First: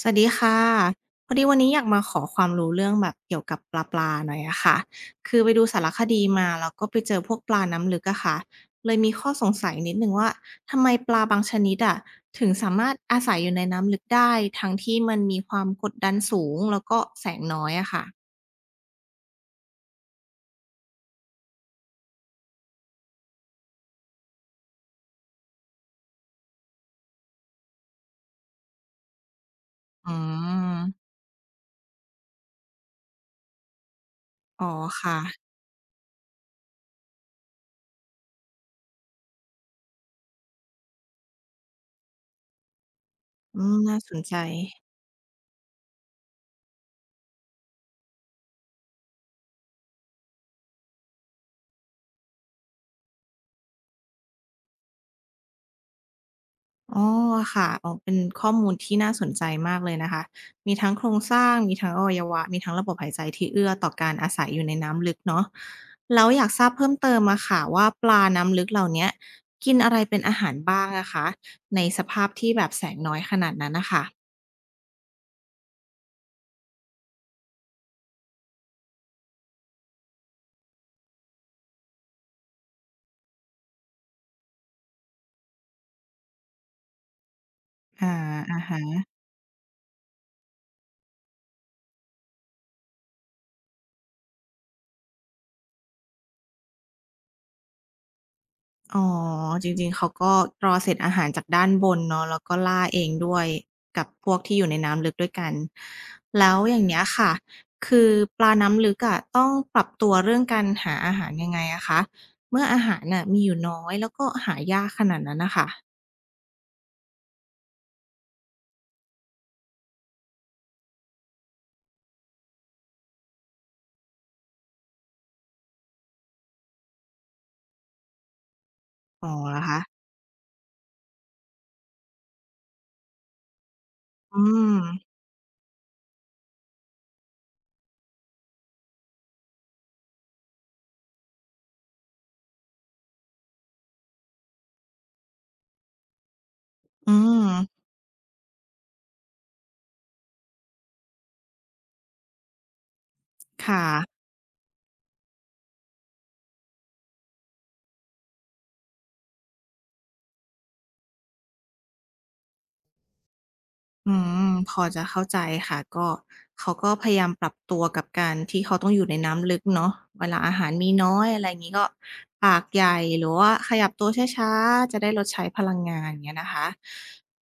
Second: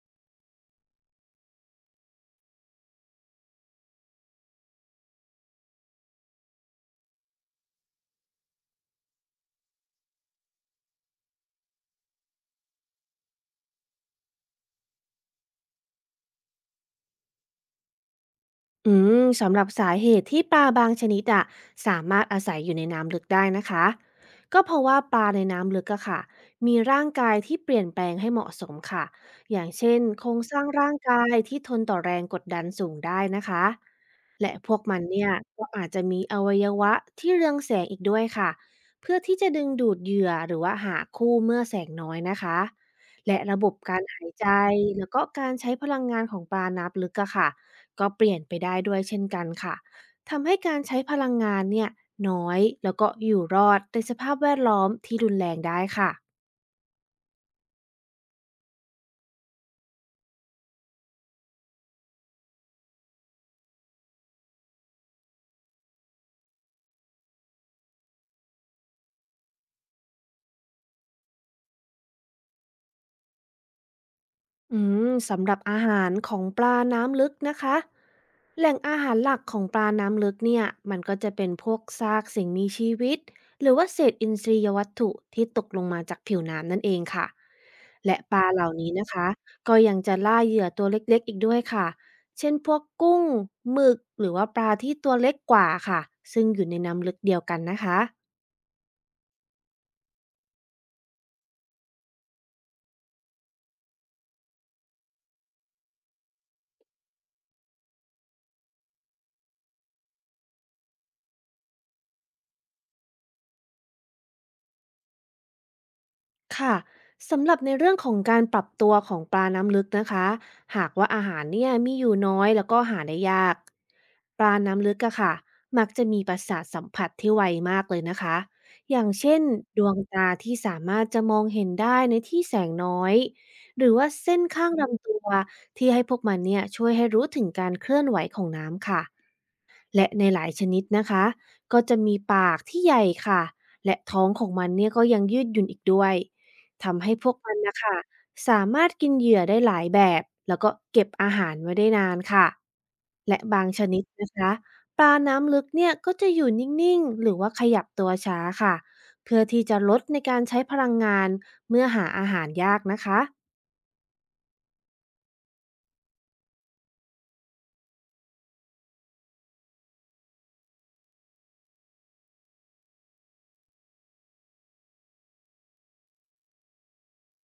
สวัสดีค่ะพอดีวันนี้อยากมาขอความรู้เรื่องแบบเกี่ยวกับปลาหน่อยอะค่ะคือไปดูสารคดีมาแล้วก็ไปเจอพวกปลาน้ำลึกอะค่ะเลยมีข้อสงสัยนิดนึงว่าทำไมปลาบางชนิดอะถึงสามารถอาศัยอยู่ในน้ำลึกได้ทั้งที่มันมีความกดดันสูงแล้วก็แสงน้อยอะค่ะอืมสำหรับสาเหตุที่ปลาบางชนิดอะสามารถอาศัยอยู่ในน้ำลึกได้นะคะก็เพราะว่าปลาในน้ำลึกอะค่ะมีร่างกายที่เปลี่ยนแปลงให้เหมาะสมค่ะอย่างเช่นอืโครงสร้างมร่างกายที่ทนต่อแรงกดดันสูงได้นะคะและอ๋อพวกมันค่ะเนี่ยก็อาจจะมีอวัยวะที่เรืองแสงอีกด้วยค่ะเพื่อที่จะดึงดูดเหยื่อหรือว่าหาคู่เมื่อแสงน้อยนะคะและอืระบมบน่าการสนหายใจ ใจแล้วก็การใช้พลังงานของปลาน้ำลึกอะค่ะ ก็เปลี่ยนไปได้ด้วยเช่นกันค่ะ ทำให้การใช้พลังงานเนี่ยน้อยแล้วก็อยู่รอดในสภาพแวดล้อมที่รุนแรงได้ค่ะ อ๋อค่ะอ๋อเป็นข้อมูลที่น่าสนใจมากเลยนะคะ มีทั้งโครงสร้าง มีทั้งอวัยวะ มีทั้งระบบหายใจที่เอื้อต่อการอาศัยอยู่ในน้ำลึกเนาะแล้วอยากทราบเพิ่มเติมอะค่ะว่าปลาน้ำลึกเหล่าเนี้ยกินอะไรเป็นอาหารบ้างอะคะในสภาพที่แบบแสงน้อยขนาดนั้นนะคะอืมสำหรับอาหารของปลาน้ำลึกนะคะแหล่งอาหารหลักของปลาน้ำลึกเนี่ยมันก็จะเป็นพวกซากสิ่งมีชีวิตหรือว่าเศษอินทรียวัตถุที่ตกลงมาจากผิวน้ำนั่นเองค่ะอาและปลาอะเหล่าฮะ นี้นะคะก็ยังจะล่าเหยื่อตัวเล็กๆอีกด้วยค่ะเช่นพวกกุ้งหมึกหรือว่าปลาที่ตัวเล็กกว่าค่ะซึ่งอยู่ในน้ำลึกเดียวกันนะคะ อ๋อจริงๆเขาก็รอเศษอาหารจากด้านบนเนาะแล้วก็ล่าเองด้วยกับพวกที่อยู่ในน้ำลึกด้วยกันแล้วอย่างเงี้ยค่ะคือปลาน้ำลึกอะต้องปรับตัวเรื่องการหาอาหารยังไงอะคะเมื่ออาหารน่ะมีอยู่น้อยแล้วก็หายากขนาดนั้นน่ะค่ะค่ะสำหรับในเรื่องของการปรับตัวของปลาน้ำลึกนะคะหากว่าอาหารเนี่ยมีอยู่น้อยแล้วก็หาได้ยากปลาน้ำลึกอะค่ะมักจะมีประสาทสัมผัสที่ไวมากเลยนะคะอย่างอ๋อเช่นเหรอคะดวงตาที่สามารถจะมองเห็นได้ในที่แสงน้อยหรือว่าเส้อืนข้ามงลำตัวที่ให้พวกมันเนี่ยช่วยให้รู้ถึงการเคลื่อนไหวของน้ำค่ะ และในหลายชนิดนะคะก็จะมีปากที่ใหญ่ค่ะและท้องของมันเนี่ยก็ยังยืดหยุ่นอีกด้วยทำให้อืพวกมมันนะคะสามารถกินเหยื่อได้หลายแบบแล้วก็เก็บอาหารไว้ได้นานค่ะและบางชค่ะ นิดนะคะปลาน้ำลึกเนี่ยก็จะอยู่นิ่งๆหรือว่าขยับตัวช้าค่ะเพื่อที่จะลดในการใช้พลังงานเมื่อหาอาหารยากนะคะ อืมพอจะเข้าใจค่ะก็เขาก็พยายามปรับตัวกับการที่เขาต้องอยู่ในน้ำลึกเนาะเวลาอาหารมีน้อยอะไรงี้ก็ปากใหญ่หรือว่าขยับตัวช้าๆจะได้ลดใช้พลังงานอย่างเงี้ยนะคะ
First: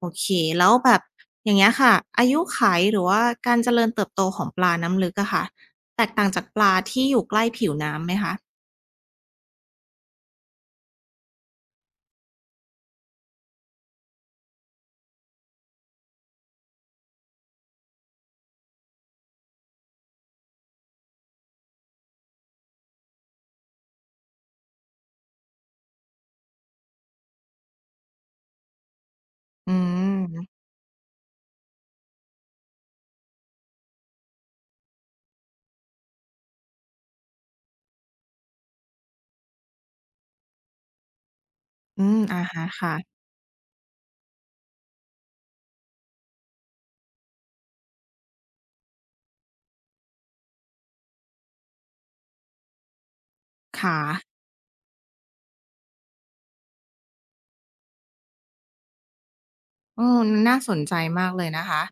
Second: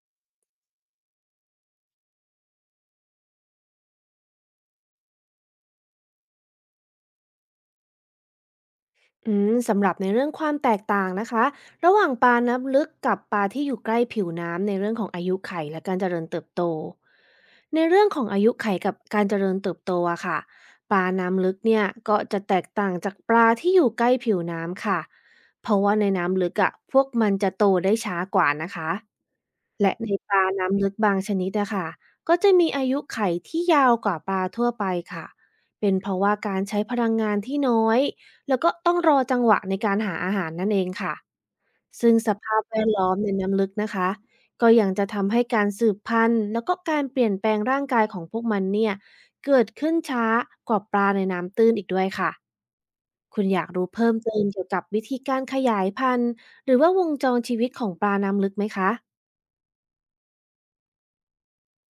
โอเคแล้วแบบอย่างเงี้ยค่ะอายุไขหรือว่าการเจริญเติบโตของปลาน้ำลึกอะค่ะแตกต่างจากปลาที่อยู่ใกล้ผิวน้ำไหมคะอืมสำหรับในเรื่องความแตกต่างนะคะระหว่างปลาน้ำลึกกับปลาที่อยู่ใกล้ผิวน้ำในเรื่องของอายุไข่และการเจริญเติบโตในเรื่องของอายุไข่กับการเจริญเติบโตอะค่ะปลาน้ำลึกเนี่ยก็จะแตกต่างจากปลาที่อยู่ใกล้ผิวน้ำค่ะเพราะว่าในน้ำลึกอะพวกมันจะโตได้ช้ากว่านะคะ อืและในปลามน้ำลึกบางชนิดอะค่ะก็จะมีอายุไขที่ยาวกว่าปลาทั่วไปค่ะเป็นเพราะว่าการใช้พลังงานที่น้อยแล้วก็ต้องรอจังหวะในการหาอาหารนั่นเองค่ะอืซึ่งมสอะภาพฮะแวดล้อค่ะมในน้ำลึกนะคะก็ยังจะทำให้การสืบพันธุ์แล้วก็การเปลี่ยนแปลงร่างกายของพวกมันเนี่ยเกิดขึ้นช้ากว่าปลาในน้ำตื้นอีกด้วยค่ะคุณอยากรู้ขา เพิ่มเติมเกี่ยวกับวิธีการขยายพันธุ์หรือว่าวงจรชีวิตของปลาน้ำลึกไหมคะ อือน่าสนใจมากเลยนะคะ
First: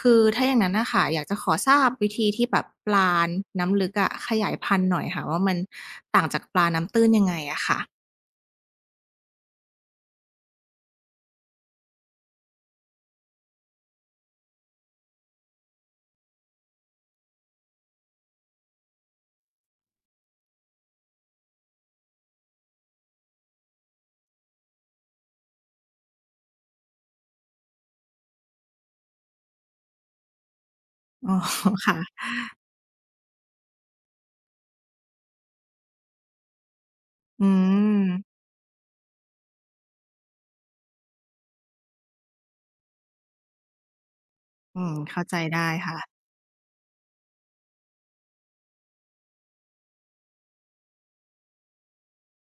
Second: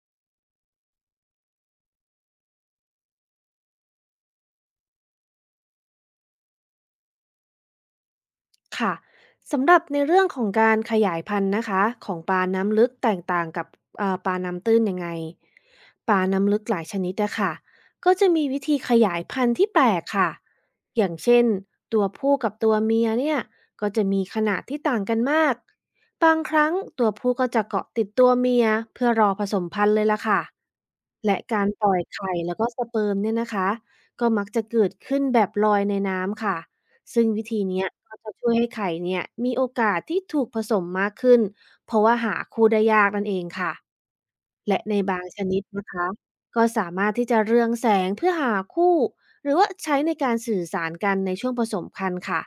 คือถ้าอย่างนั้นน่ะค่ะอยากจะขอทราบวิธีที่แบบปลาน้ำลึกอะขยายพันธุ์หน่อยค่ะว่ามันต่างจากปลาน้ำตื้นยังไงอะค่ะ ค่ะสำหรับในเรื่องของการขยายพันธุ์นะคะของปลาน้ำลึกแตกต่างกับปลาน้ำตื้นยังไงปลาน้ำลึกหลายชนิดนะคะก็จะมีวิธีขยายพันธุ์ที่แปลกค่ะอย่างเช่นตัวผู้กับตัวเมียเนี่ยก็จะมีขนาดที่ต่างกันมากบางครั้งตัวผู้ก็จะเกาะติดตัวเมียเพื่อรอผสมพันธุ์เลยล่ะค่ะอ๋อและการปล่ค่ะ อยไข่แล้วก็สเปิร์มเนี่ยนะคะก็มักจะเกิดขึ้นแบบลอยในน้ำค่ะ ซึ่งวิอืธีเนี้ยมก็จะช่วยให้ไข่เนี่ยมีโอกาสที่ถูกผสมมากขึ้นเพราะว่าหาคู่ได้ยากนั่นเองค่ะและอืมในบาเข้างใจชนิดได้นะค่ะ คะก็สามารถที่จะเรืองแสงเพื่อหาคู่หรือว่าใช้ในการสื่อสารกันในช่วงผสมพันธุ์ค่ะ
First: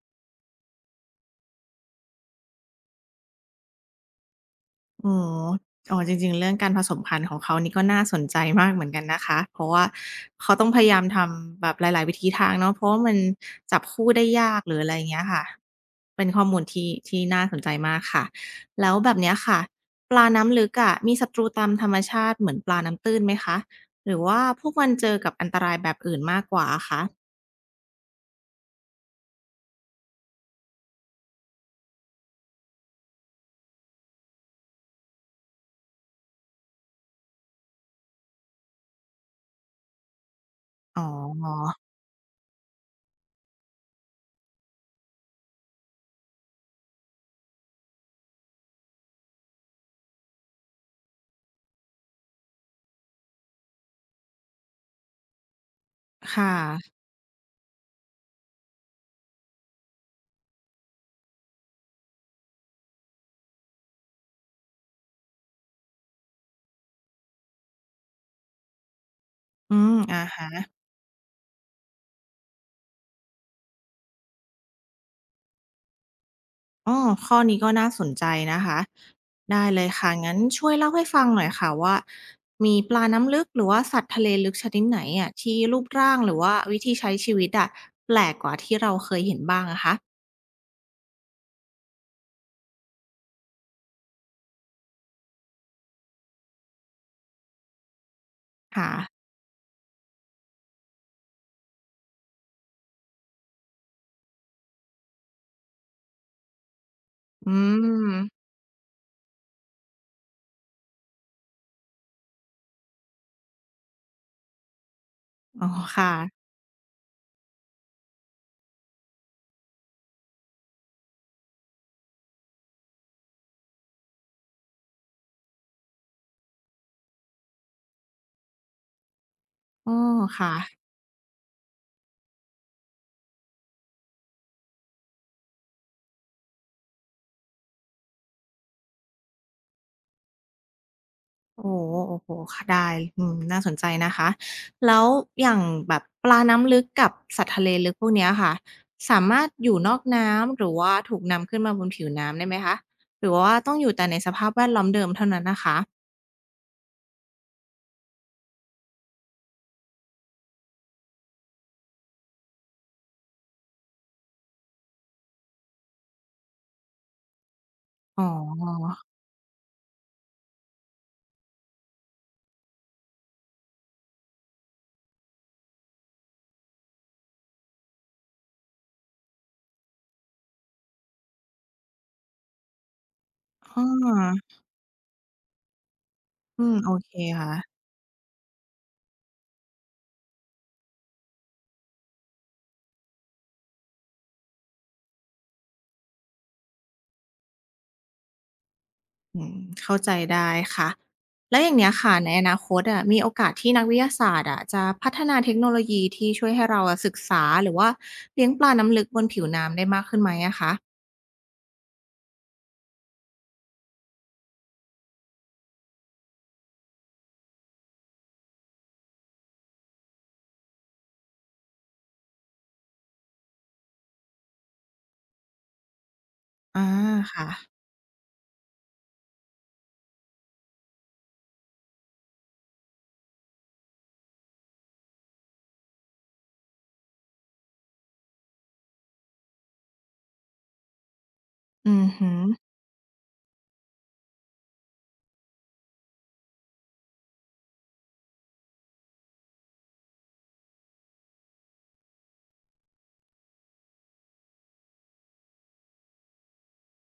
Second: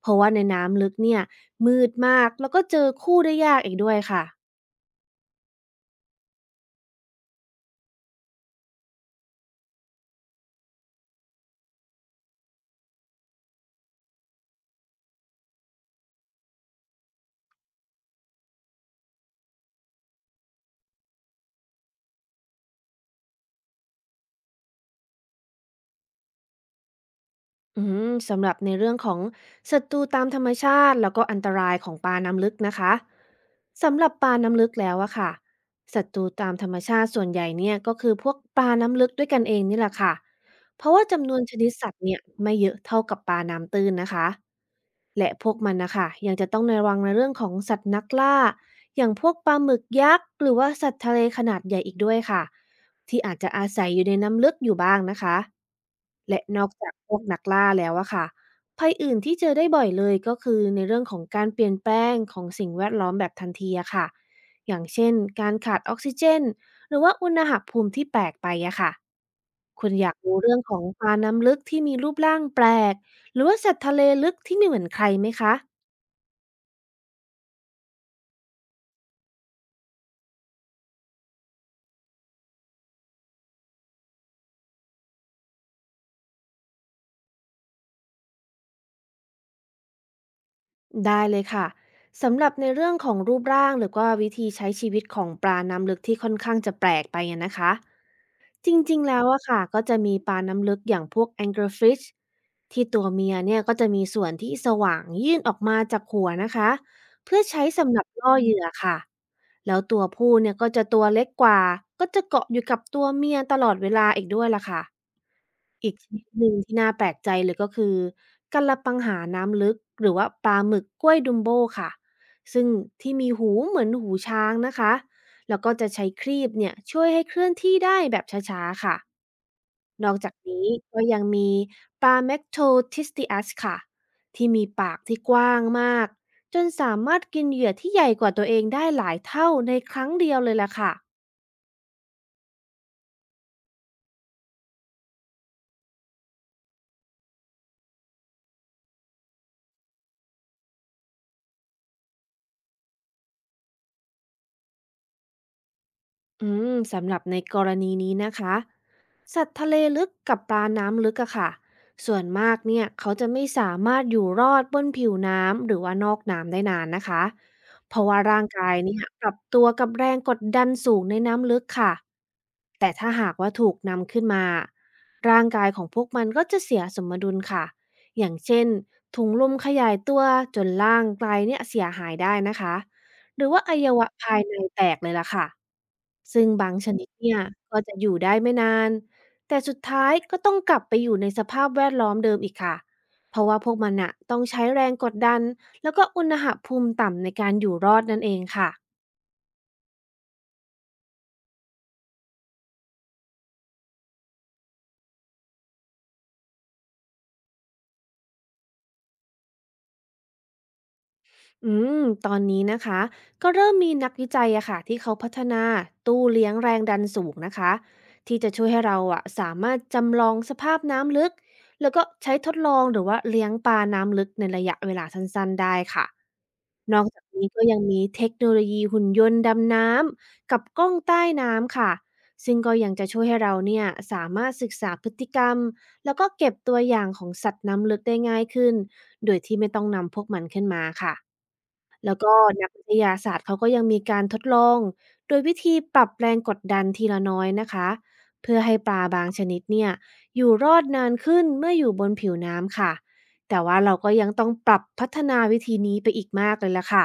เพราะว่าในน้ำลึกเนี่ยมืดมากแล้วก็เจอคู่ได้ยากอีกด้วยค่ะ อ๋ออ๋อจริงๆเรื่องการผสมพันธุ์ของเขานี่ก็น่าสนใจมากเหมือนกันนะคะเพราะว่าเขาต้องพยายามทำแบบหลายๆวิถีทางเนาะเพราะว่ามันจับคู่ได้ยากหรืออะไรอย่างเงี้ยค่ะเป็นข้อมูลที่น่าสนใจมากค่ะแล้วแบบเนี้ยค่ะปลาน้ำลึกอะมีศัตรูตามธรรมชาติเหมือนปลาน้ำตื้นไหมคะหรือว่าพวกมันเจอกับอันตรายแบบอื่นมากกว่าอะคะอืมสำหรับในเรื่องของศัตรูตามธรรมชาติแล้วก็อันตรายของปลาน้ำลึกนะคะสำหรับปลาน้ำลึกแล้วอะค่ะศัตรูตามธรรมชาติส่วนใหญ่เนี่ยก็คือพวกปลาน้ำลึกด้วยกันเองนี่แหละค่ะเพราะอ๋ว่าอจำนวนชนิดสัตว์เนี่ยไม่เยอะเท่ากับปลาน้ำตื้นนะคะ และพวกมันนะคะยังจะต้องระวังในเรื่องของสัตว์นักล่าอย่างพวกปลาหมึกยักษ์หรือว่าสัตว์ทะเลขนาดใหญ่อีกด้วยค่ะที่อาจจะอาศัยอยู่ในน้ำลึกอยู่บ้างนะคะและค่นอกจาะกพวกนักล่าแล้วอะค่ะภัยอื่นที่เจอได้บ่อยเลยก็คือในเรื่องของการเปลี่ยนแปลงของสิ่งแวดล้อมแบบทันทีอะค่ะอย่างเช่นการขาดออกซิเจนหรือว่าอุณหภูมิที่แปลกไปอะค่ะ อืคุมณอยากอะรู้ฮะ เรื่องของปลาน้ำลึกที่มีรูปร่างแปลกหรือว่าสัตว์ทะเลลึกที่ไม่เหมือนใครไหมคะอ๋อข้อนี้ก็น่าสนใจนะคะ ได้เลยค่ะ งั้นช่วยเล่าให้ฟังหน่อยค่ะว่ามีปลาน้ำลึกหรือว่าสัตว์ทะเลลึกชนิดไหนอ่ะที่รูปร่างหรือว่าวิธีใช้ชีวิตอ่ะแปลกกว่าที่เราเคยเห็นบ้างอะคะได้เลยค่ะสำหรับในเรื่องของรูปร่างหรือว่าวิธีใช้ชีวิตของปลาน้ำลึกที่ค่อนข้างจะแปลกไปอะนะคะจรค่ะ ิงๆแล้วอะค่ะก็จะมีปลาน้ำลึกอย่างพวก anglerfish ที่ตัวเมียเนี่ยก็จะมีส่วนที่สว่างยื่นออกมาจากหัวนะคะเพื่ออืใช้สำหรับมล่อเหยื่อค่ะ แล้วตัวผู้เนี่ยก็จะตัวเล็กกว่า ก็จะเกาะอยู่กับตัวเมียตลอดเวลาอีกด้วยล่ะค่ะ อ๋ออีกชค่ะนิดหนึ่งที่น่าแปลกใจเลยก็คือกัลปังหาน้ำลึกหรือว่าปลาหมึกกล้วยดุมโบค่ะ ซึ่งที่มีหูเหมือนหูช้างนะคะ แล้วก็จะใช้ครีบเนี่ยช่วยให้เคลื่อนที่ได้แบบช้าๆค่ะ อ้อนอกจากค่ะ นี้ก็ยังมีปลา m a c r o t i s t i d s ค่ะที่มีปากที่กว้างมากจนสามารถกินเหยื่อที่ใหญ่กว่าตัวเองได้หลายเท่าในครั้งเดียวเลยล่ะค่ะ โอ้โฮค่ะได้อืมน่าสนใจนะคะแล้วอย่างแบบปลาน้ำลึกกับสัตว์ทะเลลึกพวกเนี้ยค่ะสามารถอยู่นอกน้ำหรือว่าถูกนำขึ้นมาบนผิวน้ำได้ไหมคะหรือว่าต้องอยู่แต่ในสภาพแวดล้อมเดิมเท่านั้นน่ะคะสำหรับในกรณีนี้นะคะสัตว์ทะเลลึกกับปลาน้ำลึกอะค่ะส่วนมากเนี่ยเขาจะไม่สามารถอยู่รอดบนผิวน้ำหรือว่านอกน้ำได้นานนะคะเพราะว่าอ๋ร่างกายอเนี่ยปรับตัวกับแรงกดดันสูงในน้ำลึกค่ะแต่ถ้าหากว่าถูกนำขึ้นมาร่างกายของพวกมันก็จะเสียสมดุลค่ะอย่างเช่นถุงลมขยายตัวจนร่างกายเนี่ยเสียหายได้นะคะหรือว่าอวัอยวะภายาในแตกเลยล่ะค่ะ ซึ่งอืบามงโอชนิดเคเนี่ยค่ะก็จะอยู่ได้ไม่นานแต่สุดท้ายก็ต้องกลับไปอยู่ในสภาพแวดล้อมเดิมอีกค่ะเพราะว่าพวกมันอะต้องใช้แรงกดดันแล้วก็อุณหภูมิต่ำในการอยู่รอดนั่นเองค่ะ อืมเข้าใจได้ค่ะแล้วอย่างเนี้ยค่ะในอนาคตอะมีโอกาสที่นักวิทยาศาสตร์อะจะพัฒนาเทคโนโลยีที่ช่วยให้เราอะศึกษาหรือว่าเลี้ยงปลาน้ำลึกบนผิวน้ำได้มากขึ้นไหมอะคะ อืมตอนนี้นะคะก็เริ่มมีนักวิจัยอะค่ะที่เขาพัฒนาตู้เลี้ยงแรงดันสูงนะคะที่จะช่วยให้เราอะสามารถจำลองสภาพน้ำลึกแล้วก็ใช้ทดลองหรือว่าเลี้ยงปลาน้ำลึกในระยะเวลาสั้นๆได้ค่ะอานอกจากนี้ค่ะ ก็ยังมีเทคโนโลยีหุ่นยนต์ดำน้ำกับกล้องใต้น้ำค่ะซึ่งก็ยังจะช่วยให้เราเนี่ยสามารถศึกษาพฤติกรรมแล้วก็เก็บตัวอย่างของสัตว์น้ำลึกได้ง่ายขึ้นโดยที่ไม่ต้องนำพวกมันขึ้นมาค่ะ อือแล้วฮึก็นักวิทยาศาสตร์เขาก็ยังมีการทดลองโดยวิธีปรับแรงกดดันทีละน้อยนะคะเพื่อให้ปลาบางชนิดเนี่ยอยู่รอดนานขึ้นเมื่ออยู่บนผิวน้ำค่ะแต่ว่าเราก็ยังต้องปรับพัฒนาวิธีนี้ไปอีกมากเลยล่ะค่ะ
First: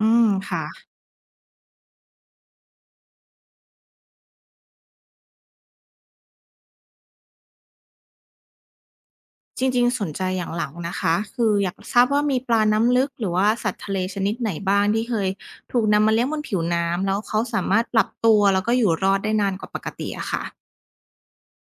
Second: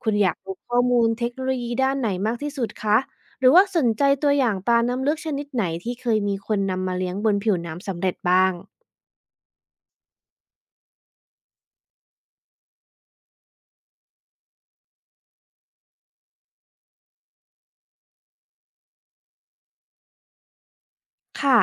อืคุณม อยากรู้ค่ะ ข้อมูลเทคโนโลยีด้านไหนมากที่สุดคะหรือว่าสนใจตัวอย่างปลาน้ำลึกชนิดไหนที่เคยมีคนนำมาเลี้ยงบนผิวน้ำสำเร็จบ้าง จริงๆสนใจอย่างหลังนะคะ คืออยากทราบว่ามีปลาน้ำลึกหรือว่าสัตว์ทะเลชนิดไหนบ้างที่เคยถูกนำมาเลี้ยงบนผิวน้ำแล้วเขาสามารถปรับตัวแล้วก็อยู่รอดได้นานกว่าปกติอะค่ะค่ะ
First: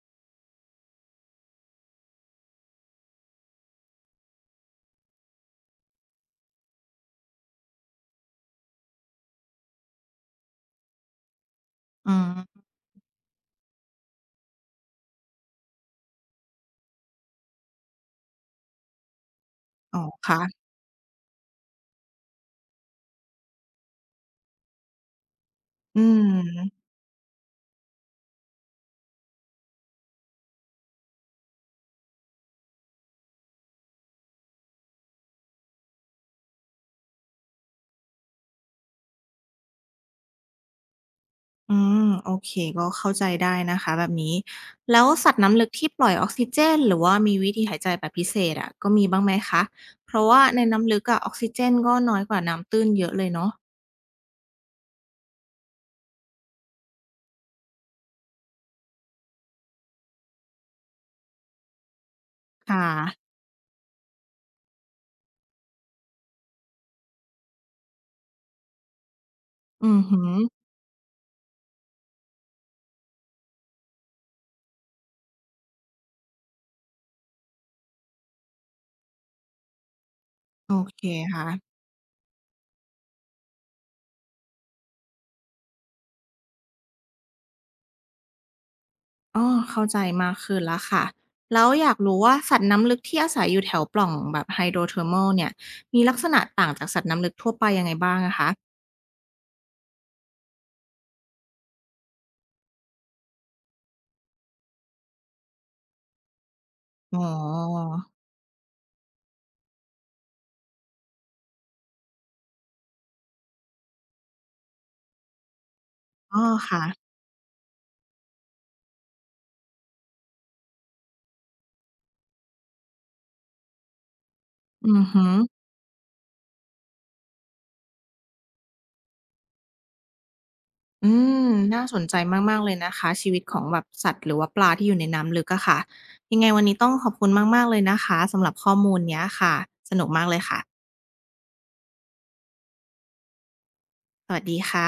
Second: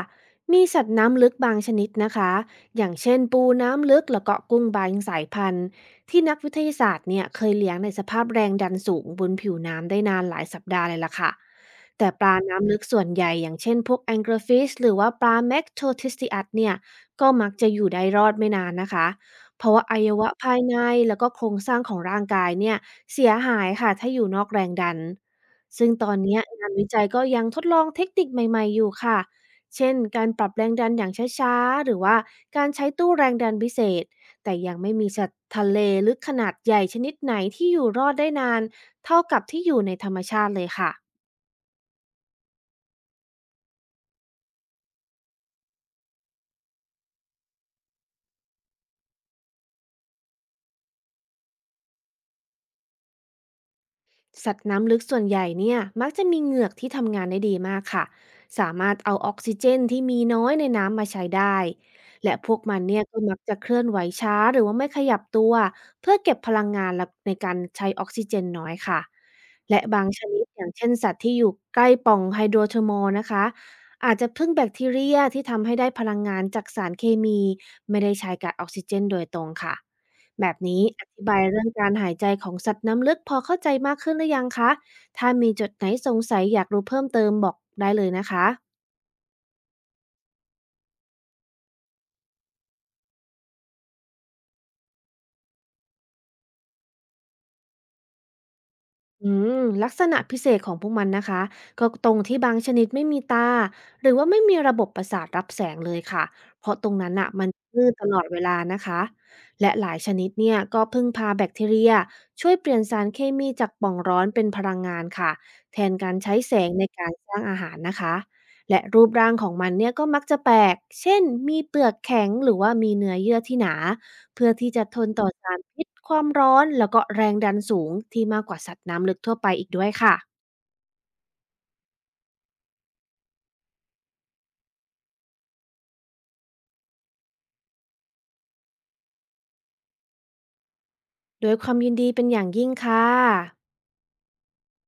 มีสัตว์น้ำลึกบางชนิดนะคะ อย่างเช่นปูน้ำลึกแล้วก็กุ้งบางสายพันธุ์ที่นักวิทยาศาสตร์เนี่ยเคยเลี้ยงในสภาพแรงดันสูงบนผิวน้ำได้นานหลายสัปดาห์เลยล่ะค่ะแต่อืปลามน้ำลึกส่วนใหญ่อย่างเช่นพวก anglerfish หรือว่าปลา m e c t o t i s t i a t เนี่ยก็มักจะอยู่ได้รอดไม่นานนะคะ เพราะว่าออ๋วัอยวะภายค่ะในแล้วก็โครงสร้างของร่างกายเนี่ยเสียหายค่ะถ้าอยู่นอกแรงดันซึ่งอืตอนเนี้ยงานวิมจัยก็ยังทดลองเทคนิคใหม่ๆอยู่ค่ะ เช่นการปรับแรงดันอย่างช้าๆ หรือว่าการใช้ตู้แรงดันพิเศษ แต่ยังไม่มีสัตว์ทะเลลึกขนาดใหญ่ชนิดไหนที่อยู่รอดได้นานเท่ากับที่อยู่ในธรรมชาติเลยค่ะ โอเคก็เข้าใจได้นะคะแบบนี้ แล้วสัตว์น้ำลึกที่ปล่อยออกซิเจนหรือว่ามีวิธีหายใจแบบพิเศษอะก็มีบ้างไหมคะเพราะว่าในน้ำลึกอะออกซิเจนก็น้อยกว่าน้ำตื้นเยอะเลยเนาะสัตว์น้ำลึกส่วนใหญ่เนี่ยมักจะมีเหงือกที่ทำงานได้ดีมากค่ะสามารถเอาออกซิเจนที่มีน้อยในน้ำมาใช้ได้และพวกมันค่ะ เนี่ยก็มักจะเคลื่อนไหวช้าหรือว่าไม่ขยับตัวเพื่อเก็บพลังงานและในการใช้ออกซิเจนน้อยค่ะและอือบางฮึชนิดอย่างเช่นสัตว์ที่อยู่ใกล้ปล่องไฮโดรเทอร์มอลนะคะอาจจะพึ่งแบคทีเรียที่ทำให้ได้พลังงานจากสารเคมีไม่ได้ใช้กับออกซิเจนโดยตรงค่ะ แบบโอนี้เคอธิบายเรื่องค่ะ การหายใจของสัตว์น้ำลึกพอเข้าใจมากขึ้นหรือยังคะ ถ้ามีจุดไหนสงสัยอยากรู้เพิ่มเติมบอกได้เลยนะคะ อ๋อเข้าใจมากขึ้นแล้วค่ะ แล้วอยากรู้ว่าสัตว์น้ำลึกที่อาศัยอยู่แถวปล่องแบบ hydrothermal เทอร์ม l เนี่ย มีลักษณะต่างจากสัตว์น้ำลึกทั่วไปยังไงบ้างอะคะ อืมลักษณะพิเศษของพวกมันนะคะก็ตรงที่บางชนิดไม่มีตาหรือว่าไม่มีระบบประสาทรับแสงเลยค่ะเพราะตรงนั้นอ๋อ อ่ะมันมืดตลอดเวลานะคะและหลายชนิดเนี่ยก็พึ่งพาแบคทีเรียช่วยเปลี่ยนสารเคมีจากปล่องร้อนเป็นพลังงานค่ะแทนการใช้อ๋อแสงในค่ะ การสร้างอาหารนะคะและรูปร่างของมันเนี่ยก็มักจะแปลกเช่นมีเปลือกแข็งหรือว่ามีเนื้อเยื่อที่หนา เพื่อที่จะอืทอนต่ฮึออสารพิษความร้อนแล้วก็แรงดันสูงที่มากกว่าสัตว์น้ำลึกทั่วไปอีกด้วยค่ะอืม น่าสนใจมากๆเลยนะคะชีวิตของแบบสัตว์หรือว่าปลาที่อยู่ในน้ำลึกอะค่ะ ยังไงวันนี้ต้องขอบคุณมากๆเลยนะคะสำหรับข้อมูลเนี้ยค่ะสนุกมากเลยค่ะด้วยความยินดีเป็นอย่างยิ่งค่ะสวัสดีค่ะ